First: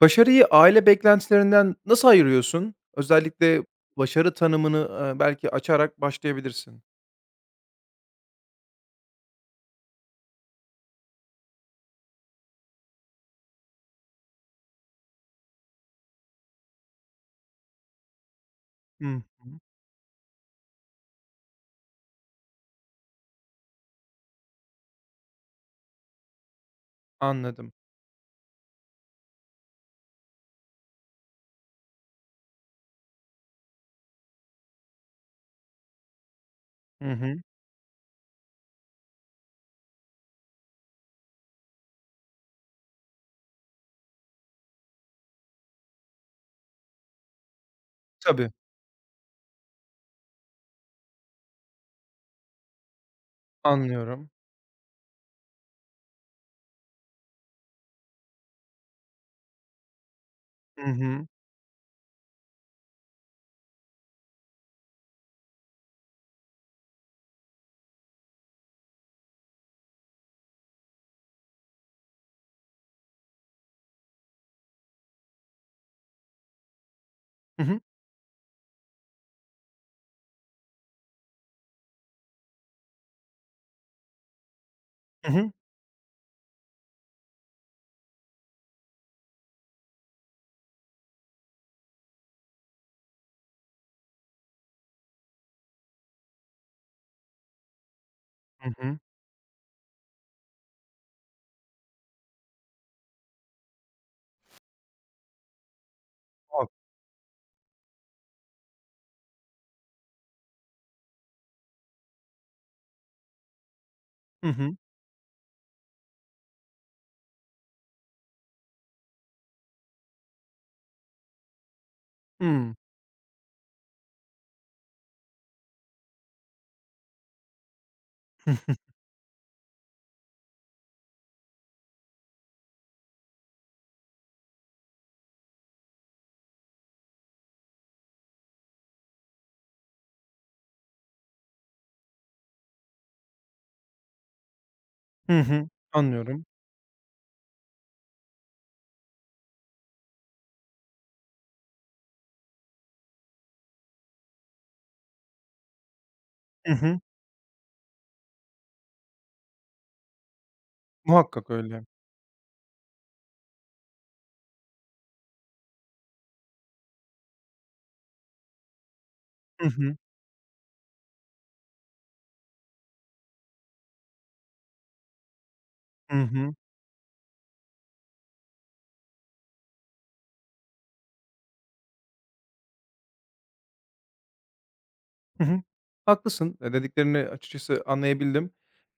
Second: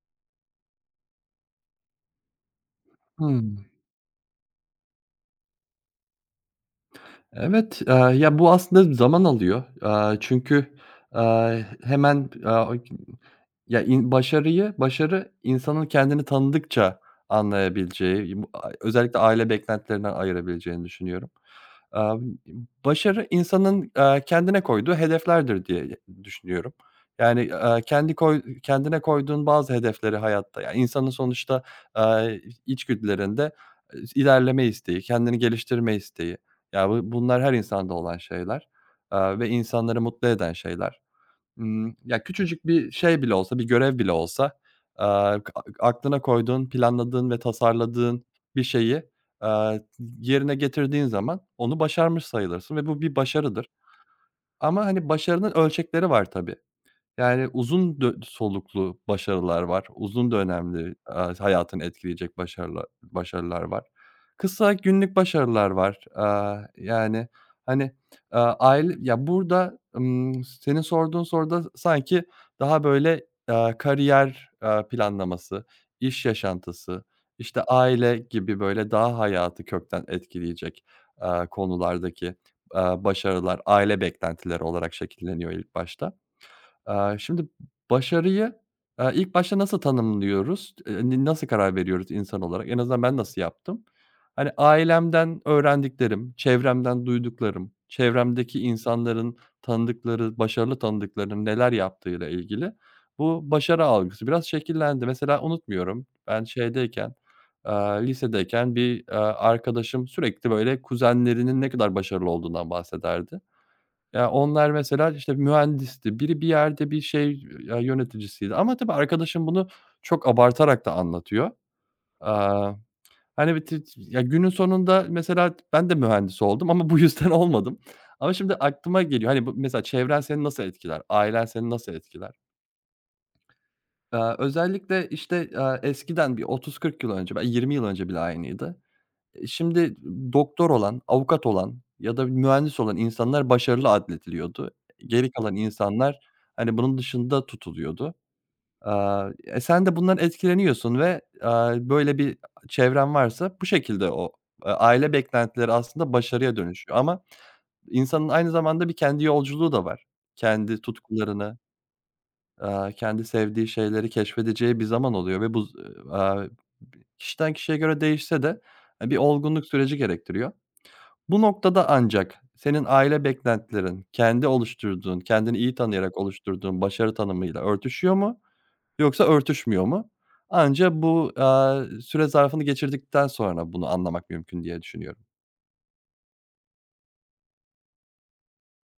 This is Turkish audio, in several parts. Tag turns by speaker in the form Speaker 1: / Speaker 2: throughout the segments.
Speaker 1: Başarıyı aile beklentilerinden nasıl ayırıyorsun?
Speaker 2: Hımm.
Speaker 1: Özellikle başarı tanımını, belki açarak başlayabilirsin.
Speaker 2: Evet, ya, bu aslında zaman alıyor. Çünkü, aaa, hemen, Ya, başarı insanın kendini tanıdıkça anlayabileceği, bu
Speaker 1: Hı
Speaker 2: özellikle aile
Speaker 1: hı.
Speaker 2: beklentilerinden ayırabileceğini düşünüyorum. Aaa, Başarı insanın, kendine koyduğu hedeflerdir diye düşünüyorum. Yani,
Speaker 1: Anladım.
Speaker 2: kendine koyduğun bazı hedefleri hayatta, ya, insanın sonuçta, aaa, içgüdülerinde, ilerleme isteği, kendini geliştirme isteği, ya, bu
Speaker 1: Hı hı.
Speaker 2: bunlar her insanda olan şeyler, ve insanları mutlu eden şeyler. Ya, küçücük bir şey bile olsa, bir görev bile olsa, eee, k aklına koyduğun, planladığın ve tasarladığın
Speaker 1: Tabii,
Speaker 2: bir şeyi, eee, yerine getirdiğin zaman onu başarmış sayılırsın ve bu bir başarıdır.
Speaker 1: anlıyorum.
Speaker 2: Ama, hani, başarının ölçekleri var tabii. Yani, uzun dö soluklu başarılar var. Uzun
Speaker 1: Hı
Speaker 2: dönemli,
Speaker 1: hı.
Speaker 2: hayatını etkileyecek başarılar var. Kısa günlük başarılar var. Yani, hani, aile ya, burada, senin sorduğun soruda sanki daha böyle, kariyer, planlaması, iş yaşantısı, işte,
Speaker 1: Hı hı.
Speaker 2: aile gibi böyle daha hayatı kökten etkileyecek, konulardaki, başarılar aile beklentileri olarak
Speaker 1: Hı
Speaker 2: şekilleniyor
Speaker 1: hı.
Speaker 2: ilk başta. Şimdi başarıyı, ilk başta nasıl tanımlıyoruz? Nasıl karar veriyoruz insan olarak? En azından ben nasıl yaptım? Hani, ailemden öğrendiklerim, çevremden duyduklarım, çevremdeki
Speaker 1: Hı hı.
Speaker 2: insanların tanıdıkları, başarılı tanıdıklarının neler yaptığıyla ilgili bu başarı algısı biraz şekillendi. Mesela unutmuyorum, ben
Speaker 1: Muhak
Speaker 2: şeydeyken, lisedeyken bir, arkadaşım sürekli böyle kuzenlerinin ne kadar başarılı olduğundan bahsederdi. Ya,
Speaker 1: Hı
Speaker 2: onlar
Speaker 1: hı.
Speaker 2: mesela, işte, mühendisti, biri bir yerde bir şey, ya, yöneticisiydi ama tabii arkadaşım bunu çok abartarak da anlatıyor. Aaa,
Speaker 1: Hımm.
Speaker 2: Hani, bir ya, günün sonunda mesela ben de mühendis oldum ama bu yüzden olmadım. Ama şimdi aklıma geliyor, hani, bu mesela çevren seni nasıl etkiler, ailen seni nasıl etkiler? Özellikle, işte, eskiden bir 30-40 yıl önce, belki 20 yıl önce bile aynıydı. Şimdi doktor olan, avukat olan ya da mühendis olan insanlar başarılı adletiliyordu. Geri
Speaker 1: Hı
Speaker 2: kalan
Speaker 1: hı.
Speaker 2: insanlar,
Speaker 1: Anlıyorum.
Speaker 2: hani, bunun dışında tutuluyordu. Sen de bundan etkileniyorsun ve, böyle bir çevren varsa bu şekilde o, aile beklentileri aslında başarıya
Speaker 1: Hı
Speaker 2: dönüşüyor
Speaker 1: hı.
Speaker 2: ama insanın aynı zamanda bir kendi yolculuğu da var. Kendi
Speaker 1: Muhakkak
Speaker 2: tutkularını,
Speaker 1: öyle.
Speaker 2: kendi sevdiği şeyleri keşfedeceği bir zaman oluyor ve bu z aaa, kişiden kişiye göre değişse de, bir olgunluk
Speaker 1: Hı hı.
Speaker 2: süreci gerektiriyor. Bu noktada ancak senin aile beklentilerin, kendi oluşturduğun, kendini iyi tanıyarak
Speaker 1: Hı hı.
Speaker 2: oluşturduğun başarı tanımıyla örtüşüyor mu yoksa örtüşmüyor mu? Anca bu, süre zarfını geçirdikten sonra bunu anlamak mümkün diye düşünüyorum.
Speaker 1: Hı hı. Haklısın. Dediklerini açıkçası anlayabildim.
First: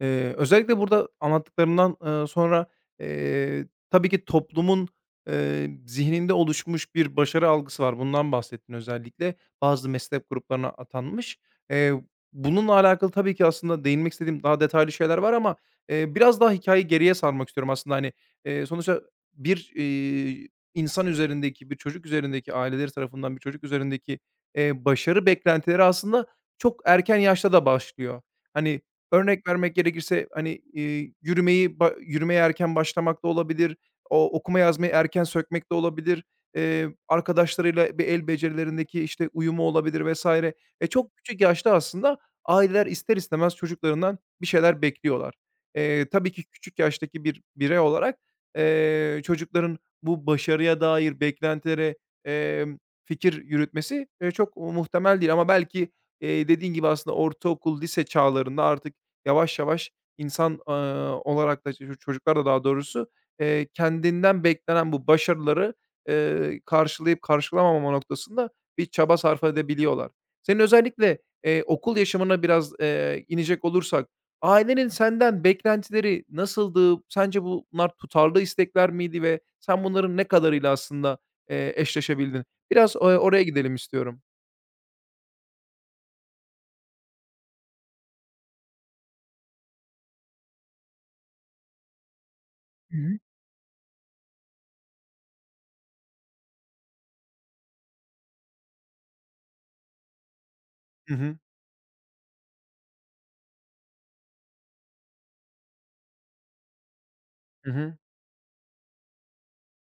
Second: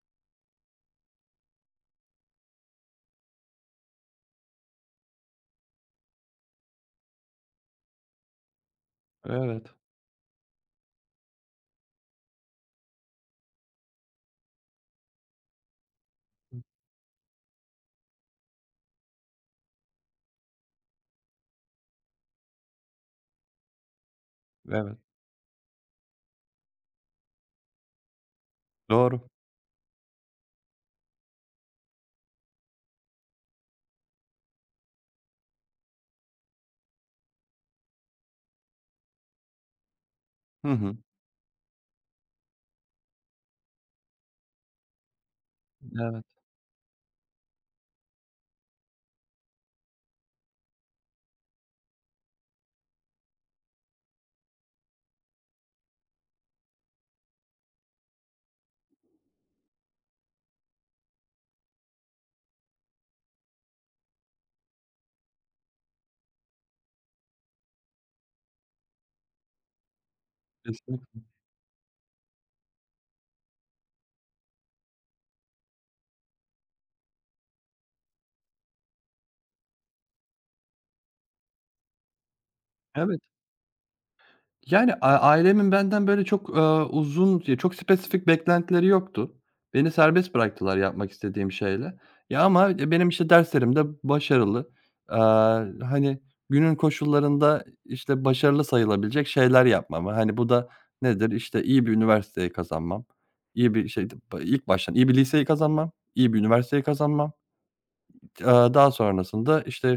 Speaker 1: Özellikle burada anlattıklarından, sonra, tabii ki toplumun, zihninde oluşmuş bir başarı algısı var. Bundan bahsettin özellikle.
Speaker 2: Evet,
Speaker 1: Bazı meslek gruplarına atanmış. Eee, Bununla alakalı tabii ki aslında değinmek istediğim daha detaylı şeyler var ama, biraz daha hikayeyi geriye sarmak istiyorum aslında. Hani, sonuçta bir, insan üzerindeki, bir çocuk üzerindeki, aileleri tarafından bir çocuk üzerindeki,
Speaker 2: evet.
Speaker 1: başarı beklentileri aslında çok erken yaşta da başlıyor. Hani,
Speaker 2: Doğru.
Speaker 1: örnek vermek gerekirse, hani, yürümeyi ba yürümeye erken başlamak da olabilir, o okuma yazmayı erken sökmek de olabilir, arkadaşlarıyla bir el becerilerindeki, işte, uyumu olabilir vesaire.
Speaker 2: Hı
Speaker 1: E,
Speaker 2: hı.
Speaker 1: çok küçük yaşta aslında aileler ister istemez çocuklarından bir şeyler bekliyorlar.
Speaker 2: Evet,
Speaker 1: Tabii ki küçük yaştaki bir birey olarak, çocukların bu başarıya dair beklentilere, emm, fikir yürütmesi, çok muhtemel değil ama belki dediğin gibi aslında ortaokul, lise çağlarında artık yavaş yavaş insan, olarak da çocuklar da daha doğrusu, kendinden beklenen bu başarıları, karşılayıp karşılamama noktasında bir çaba sarf edebiliyorlar. Senin özellikle,
Speaker 2: kesinlikle.
Speaker 1: okul yaşamına biraz, inecek olursak ailenin senden beklentileri nasıldı? Sence bunlar tutarlı istekler miydi ve sen bunların ne kadarıyla aslında, eşleşebildin? Biraz,
Speaker 2: Evet.
Speaker 1: oraya gidelim istiyorum.
Speaker 2: Yani, ailemin benden böyle çok, uzun ya, çok spesifik beklentileri yoktu. Beni serbest bıraktılar yapmak istediğim şeyle. Ya, ama,
Speaker 1: Hı
Speaker 2: benim,
Speaker 1: hı.
Speaker 2: işte, derslerimde başarılı, eee, hani, günün koşullarında, işte, başarılı sayılabilecek şeyler yapmamı, hani, bu da
Speaker 1: Hı
Speaker 2: nedir?
Speaker 1: hı.
Speaker 2: İşte, iyi bir üniversiteyi kazanmam, iyi bir şey ilk baştan iyi bir liseyi kazanmam, iyi bir üniversiteyi kazanmam.
Speaker 1: Hı hı.
Speaker 2: Eee, Daha sonrasında, işte,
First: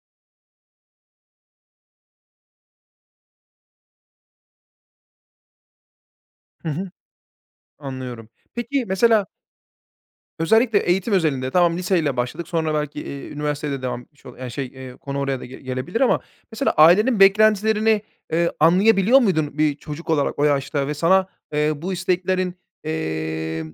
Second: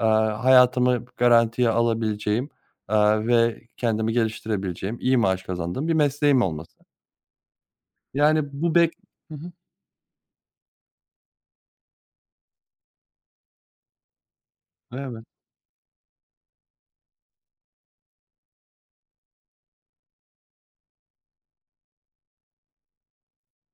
Speaker 2: hayatımı garantiye alabileceğim, ve kendimi geliştirebileceğim, iyi maaş kazandığım bir mesleğim
Speaker 1: Hı
Speaker 2: olması.
Speaker 1: hı, anlıyorum.
Speaker 2: Yani bu
Speaker 1: Peki,
Speaker 2: bek
Speaker 1: mesela,
Speaker 2: Hı hı.
Speaker 1: özellikle eğitim özelinde tamam liseyle başladık, sonra belki, üniversitede devam etmiş ol yani, şey, konu
Speaker 2: Evet.
Speaker 1: oraya da gelebilir ama mesela ailenin beklentilerini, anlayabiliyor muydun bir çocuk olarak o yaşta ve sana, bu isteklerin, emm,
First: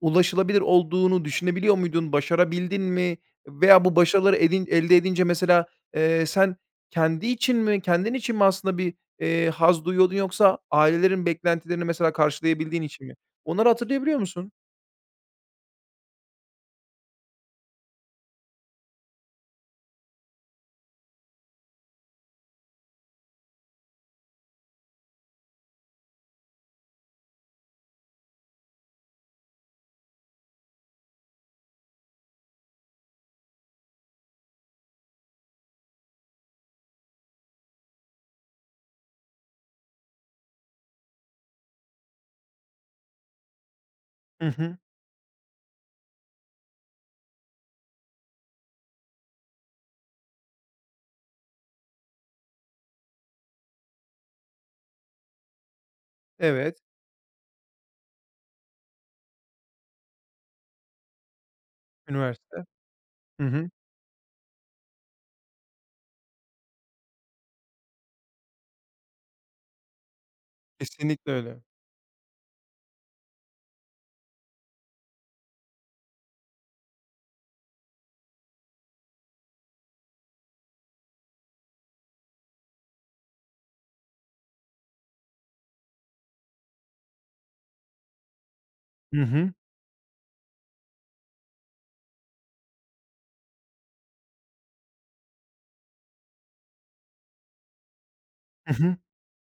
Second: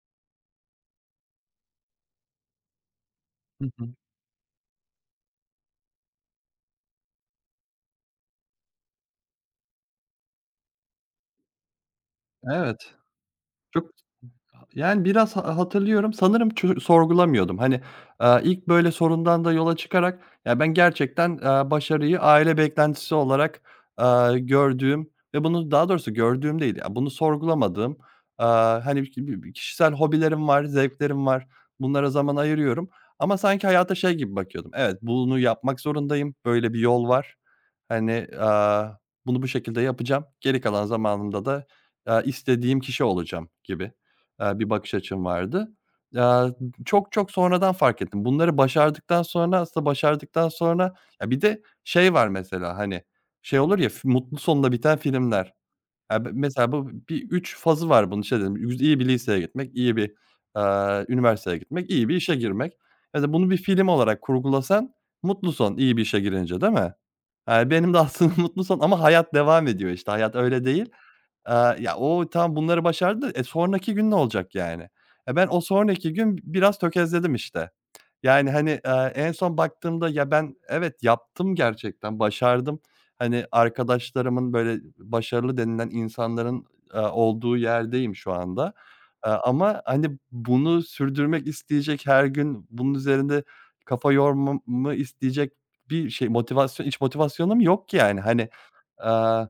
Speaker 1: ulaşılabilir olduğunu düşünebiliyor muydun? Başarabildin mi?
Speaker 2: Hı
Speaker 1: Veya
Speaker 2: hı.
Speaker 1: bu başarıları elde edince mesela, sen kendi için mi, kendin için mi aslında bir, haz duyuyordun yoksa ailelerin beklentilerini mesela karşılayabildiğin
Speaker 2: Evet.
Speaker 1: için mi? Onları
Speaker 2: Çok
Speaker 1: hatırlayabiliyor musun?
Speaker 2: Yani biraz hatırlıyorum. Sanırım sorgulamıyordum. Hani, ilk böyle sorundan da yola çıkarak ya, ben gerçekten, başarıyı aile beklentisi olarak, gördüğüm ve bunu daha doğrusu gördüğüm değil, ya, bunu sorgulamadığım, eee, hani, bi bi bi kişisel hobilerim var, zevklerim var. Bunlara zaman ayırıyorum ama sanki hayata şey gibi bakıyordum. Evet, bunu yapmak zorundayım. Böyle bir yol var. Hani, bunu bu şekilde yapacağım. Geri kalan zamanımda da, istediğim kişi olacağım gibi.
Speaker 1: Hı
Speaker 2: Bir
Speaker 1: hı.
Speaker 2: bakış açım vardı. Aaa, Çok çok sonradan fark ettim. Bunları başardıktan sonra, aslında başardıktan sonra ya, bir de şey var mesela, hani, şey olur ya, mutlu sonla biten filmler. Ya, mesela
Speaker 1: Evet.
Speaker 2: bu bir 3 fazı var bunun. Şey dedim, iyi bir liseye gitmek, iyi bir, üniversiteye gitmek, iyi bir işe
Speaker 1: Üniversite.
Speaker 2: girmek. Mesela
Speaker 1: Hı
Speaker 2: bunu bir
Speaker 1: hı.
Speaker 2: film olarak kurgulasan mutlu son iyi bir işe girince, değil mi? Benim de aslında mutlu son ama hayat devam ediyor, işte. Hayat öyle değil.
Speaker 1: Kesinlikle öyle.
Speaker 2: Ya, o tamam bunları başardı da, sonraki gün ne olacak yani? Ben o sonraki gün biraz tökezledim işte. Yani, hani, en son baktığımda ya ben evet yaptım gerçekten, başardım. Hani, arkadaşlarımın böyle başarılı denilen insanların, olduğu yerdeyim şu anda.
Speaker 1: Hı hı.
Speaker 2: Ama, hani, bunu sürdürmek isteyecek, her gün bunun üzerinde kafa yormamı isteyecek bir şey, motivasyon iç motivasyonum yok yani. Hani,
Speaker 1: Hı hı.
Speaker 2: aaa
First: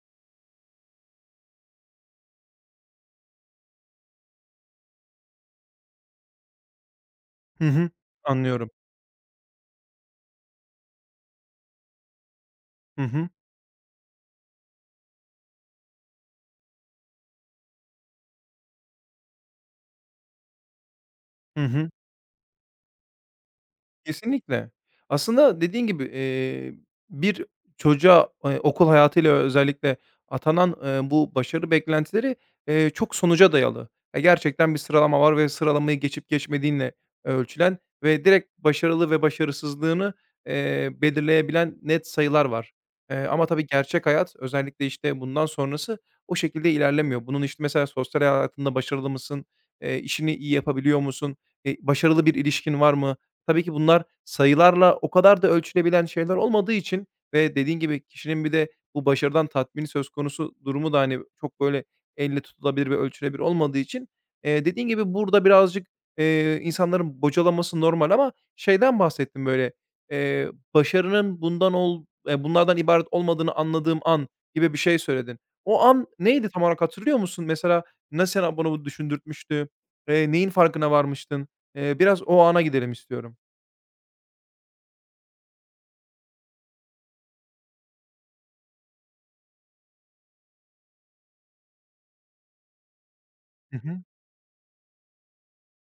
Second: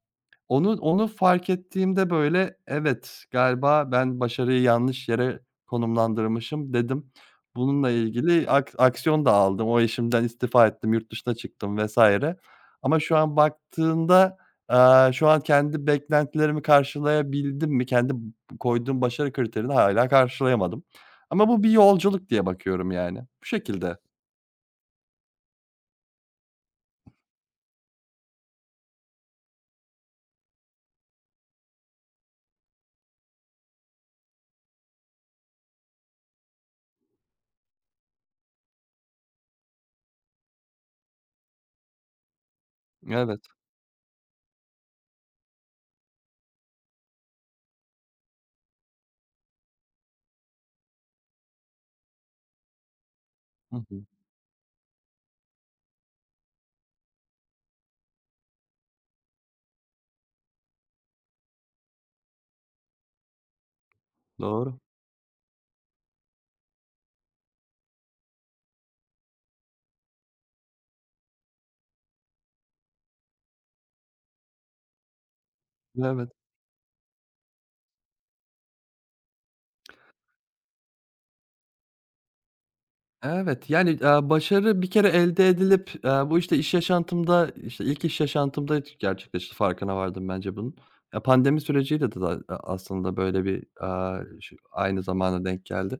Speaker 2: onu fark ettiğimde, böyle, "Evet, galiba ben başarıyı yanlış yere konumlandırmışım." dedim.
Speaker 1: Hı
Speaker 2: Bununla
Speaker 1: hı.
Speaker 2: ilgili
Speaker 1: Anlıyorum.
Speaker 2: aksiyon da aldım. O işimden istifa ettim, yurt dışına çıktım vs. ama
Speaker 1: Hı
Speaker 2: şu
Speaker 1: hı.
Speaker 2: an baktığında, şu an kendi beklentilerimi karşılayabildim mi? Kendi koyduğum başarı kriterini hâlâ karşılayamadım ama bu
Speaker 1: Hı
Speaker 2: bir
Speaker 1: hı.
Speaker 2: yolculuk diye bakıyorum, yani. Bu şekilde.
Speaker 1: Kesinlikle. Aslında dediğin gibi, bir çocuğa, okul hayatıyla özellikle atanan, bu başarı beklentileri, çok sonuca dayalı. Ya, gerçekten bir sıralama var ve sıralamayı geçip geçmediğinle ölçülen ve direkt başarılı ve başarısızlığını, belirleyebilen net sayılar var.
Speaker 2: Evet.
Speaker 1: Ama tabii gerçek hayat özellikle, işte, bundan sonrası o şekilde ilerlemiyor. Bunun, işte, mesela sosyal hayatında başarılı mısın? İşini iyi yapabiliyor musun? Başarılı bir ilişkin var mı? Tabii ki
Speaker 2: Hı
Speaker 1: bunlar
Speaker 2: hı.
Speaker 1: sayılarla o kadar da ölçülebilen şeyler olmadığı için ve dediğin gibi kişinin bir de bu başarıdan tatmini söz konusu durumu da, hani, çok böyle elle tutulabilir ve ölçülebilir olmadığı için,
Speaker 2: Doğru.
Speaker 1: dediğin gibi burada birazcık, insanların bocalaması normal ama şeyden bahsettim böyle, başarının bundan ol bunlardan ibaret olmadığını anladığım an gibi bir şey söyledin. O an
Speaker 2: Evet.
Speaker 1: neydi tam olarak hatırlıyor musun? Mesela ne sana bunu düşündürtmüştü? Neyin farkına varmıştın? Biraz o ana gidelim istiyorum.
Speaker 2: Evet, yani, başarı bir kere elde edilip, bu, işte, iş yaşantımda, işte, ilk iş yaşantımda gerçekleşti, farkına vardım bence bunun. Ya, pandemi süreciyle da aslında böyle bir,
Speaker 1: Hı hı.
Speaker 2: aynı zamana denk geldi.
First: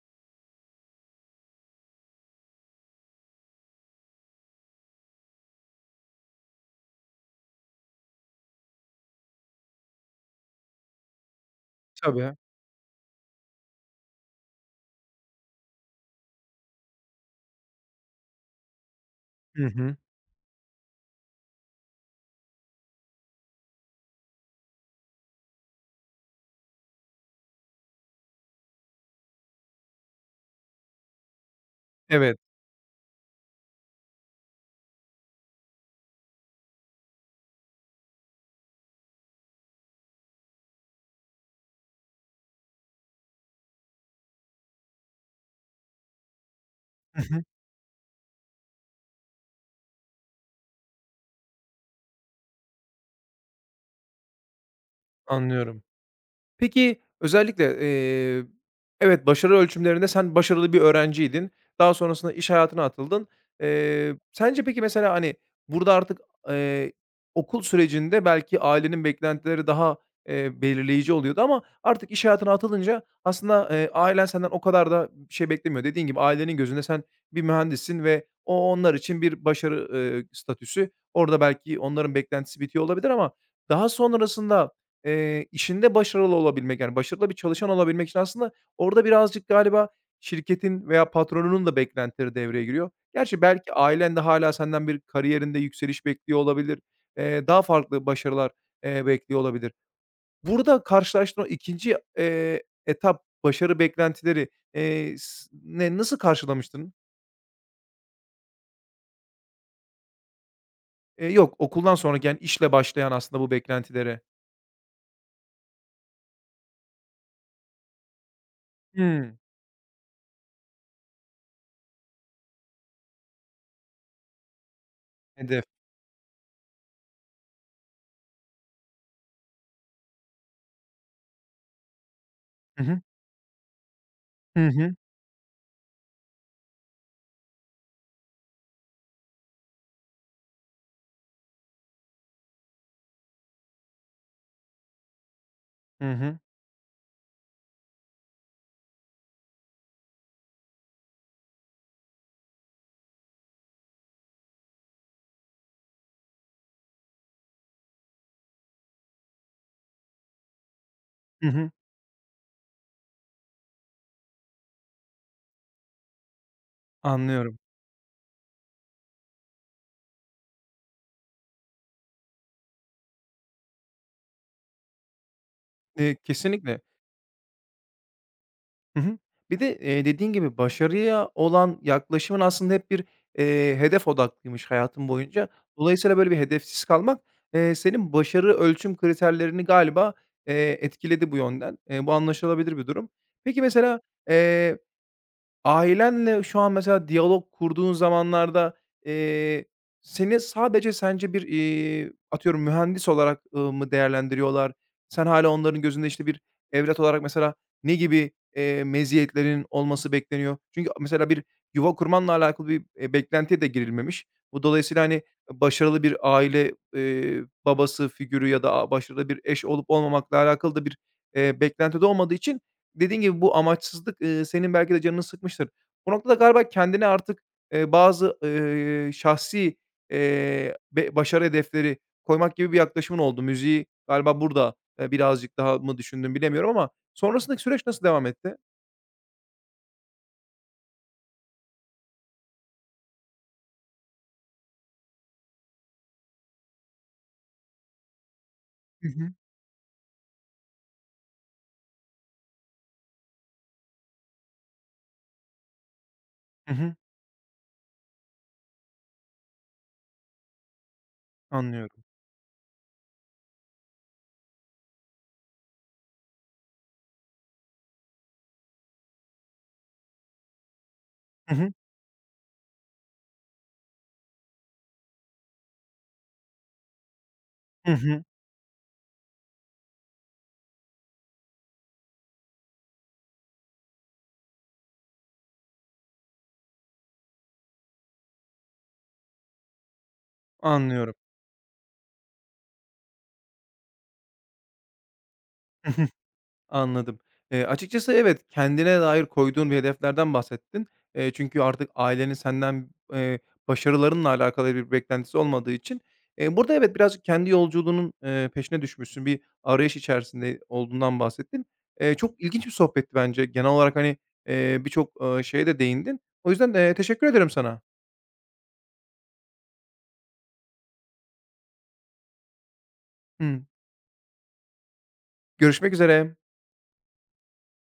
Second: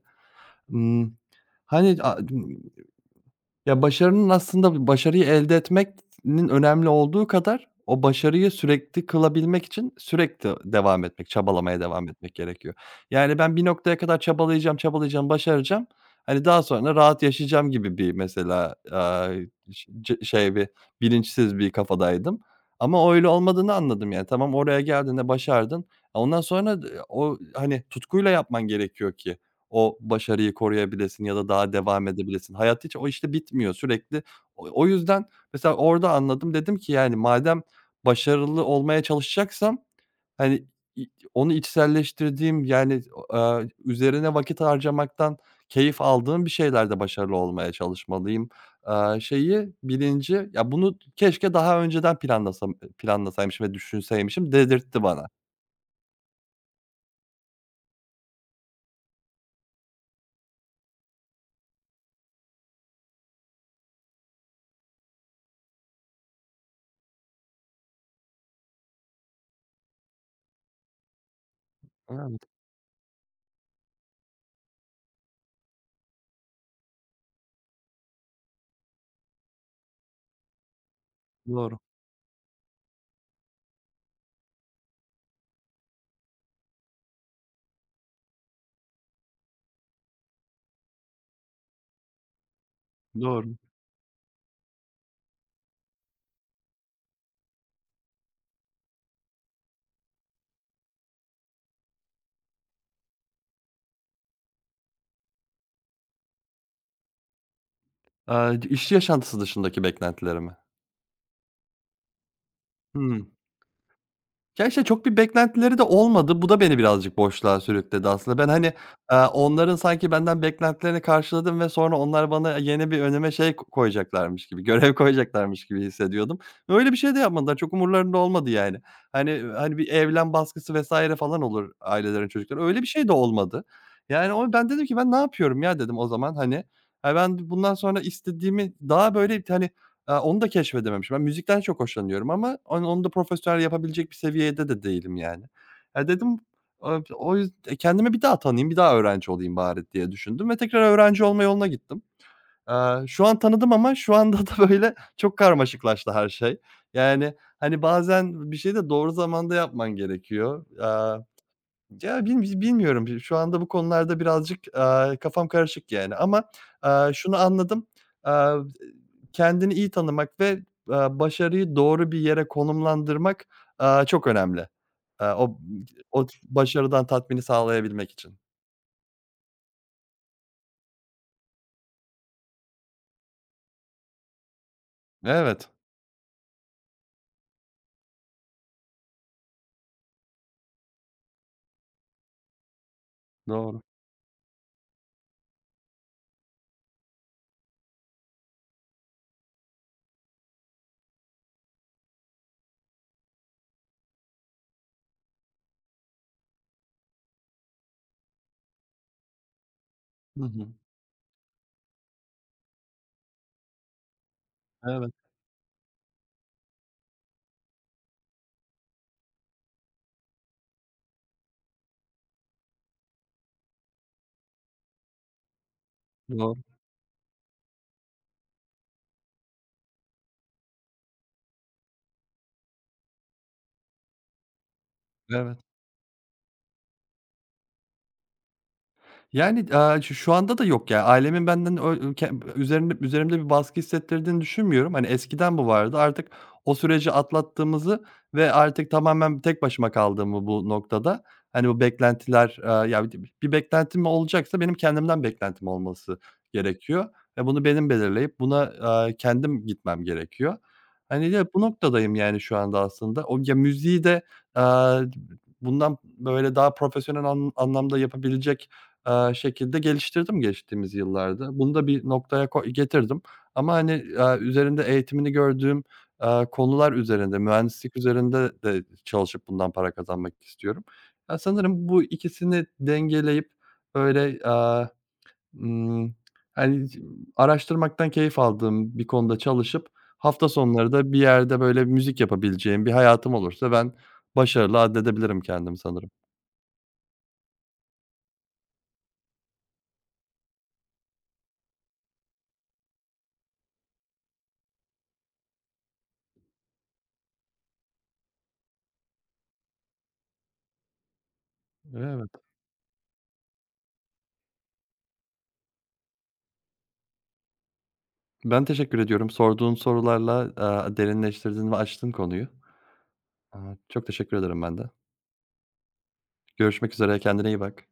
Speaker 2: Imm, Hani, ya, başarının aslında başarıyı elde etmenin önemli olduğu kadar o başarıyı sürekli kılabilmek için sürekli devam etmek, çabalamaya devam etmek
Speaker 1: Tabii.
Speaker 2: gerekiyor. Yani, ben bir noktaya kadar çabalayacağım, çabalayacağım, başaracağım. Hani, daha sonra rahat yaşayacağım gibi bir mesela,
Speaker 1: Hı
Speaker 2: ş
Speaker 1: hı.
Speaker 2: c şey bir bilinçsiz bir kafadaydım ama öyle olmadığını anladım, yani. Tamam, oraya geldiğinde başardın. Ondan sonra hani, tutkuyla yapman gerekiyor ki o başarıyı koruyabilesin ya da daha devam
Speaker 1: Evet.
Speaker 2: edebilesin. Hayat hiç o, işte, bitmiyor sürekli. O yüzden mesela orada anladım. Dedim ki, yani, madem başarılı olmaya çalışacaksam, hani, i onu içselleştirdiğim, yani, üzerine vakit harcamaktan keyif aldığım bir şeylerde
Speaker 1: Hı
Speaker 2: başarılı
Speaker 1: hı.
Speaker 2: olmaya çalışmalıyım. Şeyi, bilinci, ya, bunu keşke daha önceden planlasaymışım ve düşünseymişim dedirtti bana.
Speaker 1: Anlıyorum. Peki, özellikle, evet, başarı ölçümlerinde sen başarılı bir öğrenciydin. Daha sonrasında iş hayatına atıldın. Sence peki mesela, hani, burada artık, eee, okul sürecinde belki ailenin beklentileri daha, belirleyici oluyordu ama artık iş
Speaker 2: Evet,
Speaker 1: hayatına atılınca aslında, ailen senden o kadar da bir şey beklemiyor. Dediğin gibi ailenin gözünde sen bir mühendissin ve o onlar için bir başarı, statüsü. Orada belki
Speaker 2: doğru,
Speaker 1: onların beklentisi bitiyor olabilir ama daha sonrasında işinde başarılı olabilmek, yani, başarılı bir çalışan olabilmek için aslında orada birazcık galiba şirketin veya patronunun da beklentileri devreye giriyor. Gerçi
Speaker 2: doğru.
Speaker 1: belki ailen de hala senden bir kariyerinde yükseliş bekliyor olabilir. Daha farklı başarılar, bekliyor olabilir. Burada karşılaştığın o 2'nci, etap, başarı beklentileri, s ne nasıl karşılamıştın?
Speaker 2: İş yaşantısı dışındaki beklentilerimi.
Speaker 1: Yok, okuldan sonra yani, işle başlayan
Speaker 2: Hımm.
Speaker 1: aslında bu beklentilere.
Speaker 2: Ya, işte, çok bir beklentileri de olmadı. Bu da beni birazcık boşluğa sürükledi aslında. Ben, hani,
Speaker 1: Hımm,
Speaker 2: onların sanki benden beklentilerini karşıladım ve sonra onlar bana yeni bir önüme şey koyacaklarmış gibi, görev koyacaklarmış
Speaker 1: hedef.
Speaker 2: gibi hissediyordum. Öyle bir şey de yapmadılar. Çok umurlarında olmadı yani. Hani bir evlen baskısı vs. falan olur ailelerin çocuklara. Öyle
Speaker 1: Hı
Speaker 2: bir
Speaker 1: hı.
Speaker 2: şey de olmadı. Yani o
Speaker 1: Hı
Speaker 2: ben dedim ki
Speaker 1: hı.
Speaker 2: "Ben ne yapıyorum ya?" dedim o zaman, hani. Ben bundan sonra istediğimi daha böyle, hani, onu da keşfedememişim. Ben müzikten çok hoşlanıyorum ama onu da profesyonel yapabilecek bir seviyede de değilim yani. Ya,
Speaker 1: Hı
Speaker 2: dedim,
Speaker 1: hı.
Speaker 2: kendime bir daha tanıyayım, bir daha öğrenci olayım bari diye düşündüm ve tekrar öğrenci olma yoluna gittim. Şu an tanıdım ama şu anda da, böyle, çok karmaşıklaştı her şey. Yani, hani, bazen bir şeyi de doğru zamanda yapman gerekiyor.
Speaker 1: Hı hı.
Speaker 2: Ya, bilmiyorum. Şu anda bu konularda birazcık, kafam karışık yani ama, şunu
Speaker 1: Anlıyorum.
Speaker 2: anladım. Aaa, Kendini iyi tanımak ve, başarıyı doğru bir yere konumlandırmak, çok önemli. Aaa, o o
Speaker 1: Kesinlikle.
Speaker 2: başarıdan tatmini sağlayabilmek için.
Speaker 1: Hı hı. Bir de, dediğin gibi başarıya olan yaklaşımın aslında hep bir, hedef odaklıymış hayatın boyunca.
Speaker 2: Evet,
Speaker 1: Dolayısıyla böyle bir hedefsiz kalmak, senin başarı ölçüm kriterlerini galiba, etkiledi bu yönden. Bu anlaşılabilir bir durum. Peki
Speaker 2: doğru.
Speaker 1: mesela, eee ailenle şu an mesela diyalog kurduğun zamanlarda, eee, seni sadece sence bir, atıyorum mühendis olarak, mı değerlendiriyorlar? Sen hâlâ onların gözünde, işte, bir evlat olarak mesela ne gibi, meziyetlerin olması
Speaker 2: Hı
Speaker 1: bekleniyor?
Speaker 2: hı.
Speaker 1: Çünkü mesela bir yuva kurmanla alakalı bir, beklentiye de girilmemiş. Bu dolayısıyla,
Speaker 2: Evet,
Speaker 1: hani, başarılı bir aile, babası figürü ya da başarılı bir eş olup olmamakla alakalı da bir, beklenti de olmadığı için dediğin gibi bu amaçsızlık, senin belki de canını sıkmıştır. Bu noktada
Speaker 2: doğru.
Speaker 1: galiba kendine artık, bazı, şahsi, be başarı hedefleri koymak gibi bir yaklaşımın oldu. Müziği galiba burada,
Speaker 2: Evet.
Speaker 1: birazcık daha mı düşündün bilemiyorum ama sonrasındaki süreç nasıl devam etti?
Speaker 2: Yani, şu anda da yok ya. Ailemin benden ö ke üzerimde bir baskı hissettirdiğini düşünmüyorum. Hani, eskiden bu vardı. Artık o süreci atlattığımızı ve artık
Speaker 1: Hı hı.
Speaker 2: tamamen tek başıma kaldığımı bu noktada, hani, bu beklentiler, ya, bir beklentim olacaksa benim kendimden beklentim olması
Speaker 1: Hı hı.
Speaker 2: gerekiyor ve bunu benim belirleyip buna, kendim gitmem gerekiyor. Hani, bu
Speaker 1: Anlıyorum.
Speaker 2: noktadayım yani şu anda aslında. O ya müziği de, aaa, bundan böyle daha profesyonel anlamda yapabilecek şekilde geliştirdim geçtiğimiz
Speaker 1: Hı
Speaker 2: yıllarda. Bunu
Speaker 1: hı.
Speaker 2: da bir noktaya getirdim ama, hani, üzerinde eğitimini gördüğüm, konular üzerinde,
Speaker 1: Hı
Speaker 2: mühendislik
Speaker 1: hı.
Speaker 2: üzerinde de çalışıp bundan para kazanmak istiyorum. Ya, sanırım bu ikisini dengeleyip, böyle, ımm, hani, araştırmaktan keyif aldığım bir konuda çalışıp hafta sonları da
Speaker 1: Anlıyorum.
Speaker 2: bir yerde, böyle, müzik yapabileceğim bir hayatım olursa ben başarılı addedebilirim kendimi sanırım.
Speaker 1: Anladım. Açıkçası evet, kendine dair koyduğun bir hedeflerden bahsettin. Çünkü artık ailenin senden, başarılarınla alakalı bir beklentisi olmadığı için, burada evet, biraz kendi yolculuğunun, peşine düşmüşsün. Bir arayış içerisinde olduğundan bahsettin.
Speaker 2: Evet.
Speaker 1: Çok ilginç bir sohbetti bence. Genel olarak, hani, birçok, şeye de değindin. O yüzden, teşekkür ederim sana.
Speaker 2: Ben teşekkür ediyorum. Sorduğun sorularla, derinleştirdin ve açtın konuyu.
Speaker 1: Hımm.
Speaker 2: Çok teşekkür ederim ben de.
Speaker 1: Görüşmek üzere.
Speaker 2: Görüşmek üzere, kendine iyi bak.